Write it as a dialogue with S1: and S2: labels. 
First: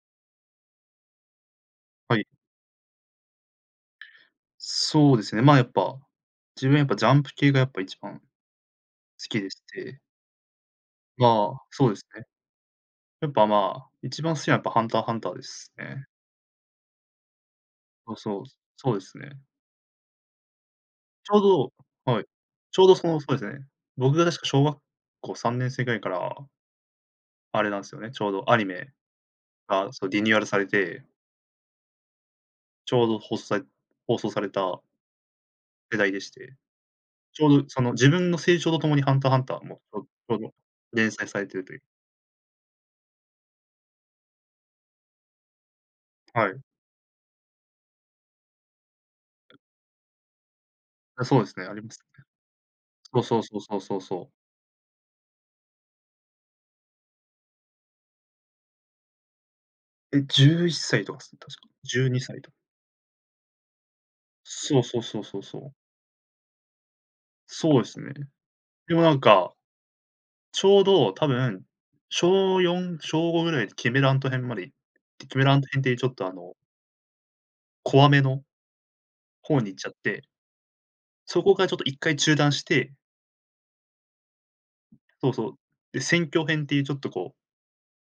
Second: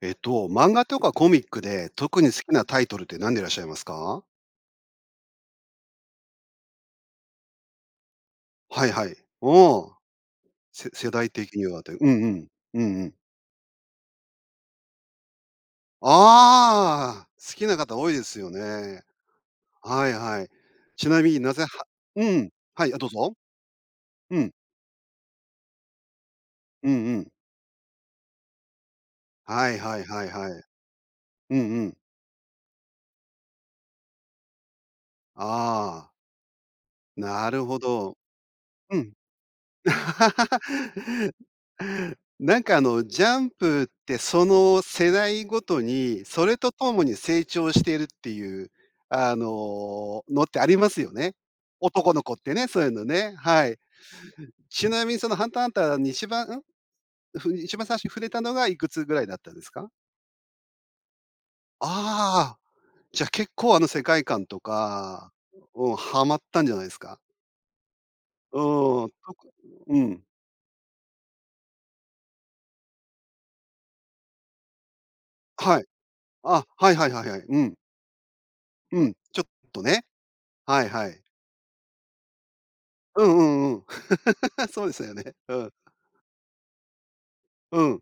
S1: えっと、漫画とかコミックで
S2: は
S1: 特
S2: い。
S1: に好きなタイトルって、なんでいらっしゃいますか？
S2: そうですね、まあ、やっぱ、自分はやっぱ、ジャンプ系がやっぱ一番好
S1: はいはい。
S2: きで
S1: う
S2: し
S1: ーん。
S2: て。
S1: せ世代的
S2: ま
S1: に
S2: あ、
S1: はっ
S2: そう
S1: てう
S2: です
S1: ん
S2: ね。
S1: うん、うんうん。
S2: やっぱ、まあ、一番好きなのはやっぱハンターハンターですね。
S1: ああ、好きな方多い
S2: あ、
S1: です
S2: そう、
S1: よ
S2: そうで
S1: ね。
S2: すね。
S1: はいはい。ちな
S2: ち
S1: み
S2: ょ
S1: に
S2: う
S1: なぜ、ハ
S2: どはい。
S1: うん、
S2: ちょ
S1: は
S2: う
S1: い、
S2: ど、
S1: あ、
S2: そ
S1: どう
S2: の、そう
S1: ぞ。
S2: ですね、僕が
S1: う
S2: 確か
S1: ん。
S2: 小学校3年生ぐらいから
S1: うんうん。
S2: あれなんすよね、ちょうどアニメ
S1: はい
S2: あ、
S1: はい
S2: そう、リ
S1: はい
S2: ニューアル
S1: はい。
S2: されて
S1: うんうん。
S2: ちょうどほさい放送された
S1: あ
S2: 世
S1: あ。
S2: 代でして。ちょ
S1: な
S2: う
S1: る
S2: ど、
S1: ほ
S2: その、自
S1: ど、
S2: 分の成長ととも
S1: う
S2: に
S1: ん。
S2: ハンターハンターもちょちょうど 連載されているという。
S1: なんか、あの、ジャンプって、その世代ごとに、そ
S2: は
S1: れ
S2: い。
S1: とともに成長しているっていう、あののってありますよ
S2: あ、
S1: ね。
S2: そうですね、あります
S1: 男の
S2: ね。
S1: 子ってね、そういうの
S2: そう
S1: ね。
S2: そうそう
S1: は
S2: そ
S1: い。
S2: うそうそう。
S1: ちなみにそのハンターハンターに1番ん？ふに一番最初に触れたのが、いくつぐらいだったんですか？
S2: え、11歳とかすね、確か。12歳と。
S1: ああ、じゃ、結構、あの、世界観と
S2: そうそうそう
S1: か
S2: そうそう。
S1: うん、はまったんじゃないんすか？
S2: そうですね。
S1: う
S2: でも、
S1: ーん、
S2: なん
S1: とく
S2: か、
S1: うん。
S2: ちょうど、多分、小4、小5ぐらいでキメラアント編までキメラアント
S1: は
S2: 編
S1: い。
S2: ってちょっと、あの
S1: あ、はいはいはいはい。うん。
S2: 怖めの
S1: うん、ちょっ
S2: 方に行っ
S1: と
S2: ちゃっ
S1: ね。
S2: て。
S1: はいはい。
S2: そこがちょっと1回中断して。
S1: うんうんうん。そうですよ
S2: そ
S1: ね。
S2: うそ
S1: う
S2: う、
S1: ん。
S2: で、選挙編っていう、ちょっと、こう
S1: うん。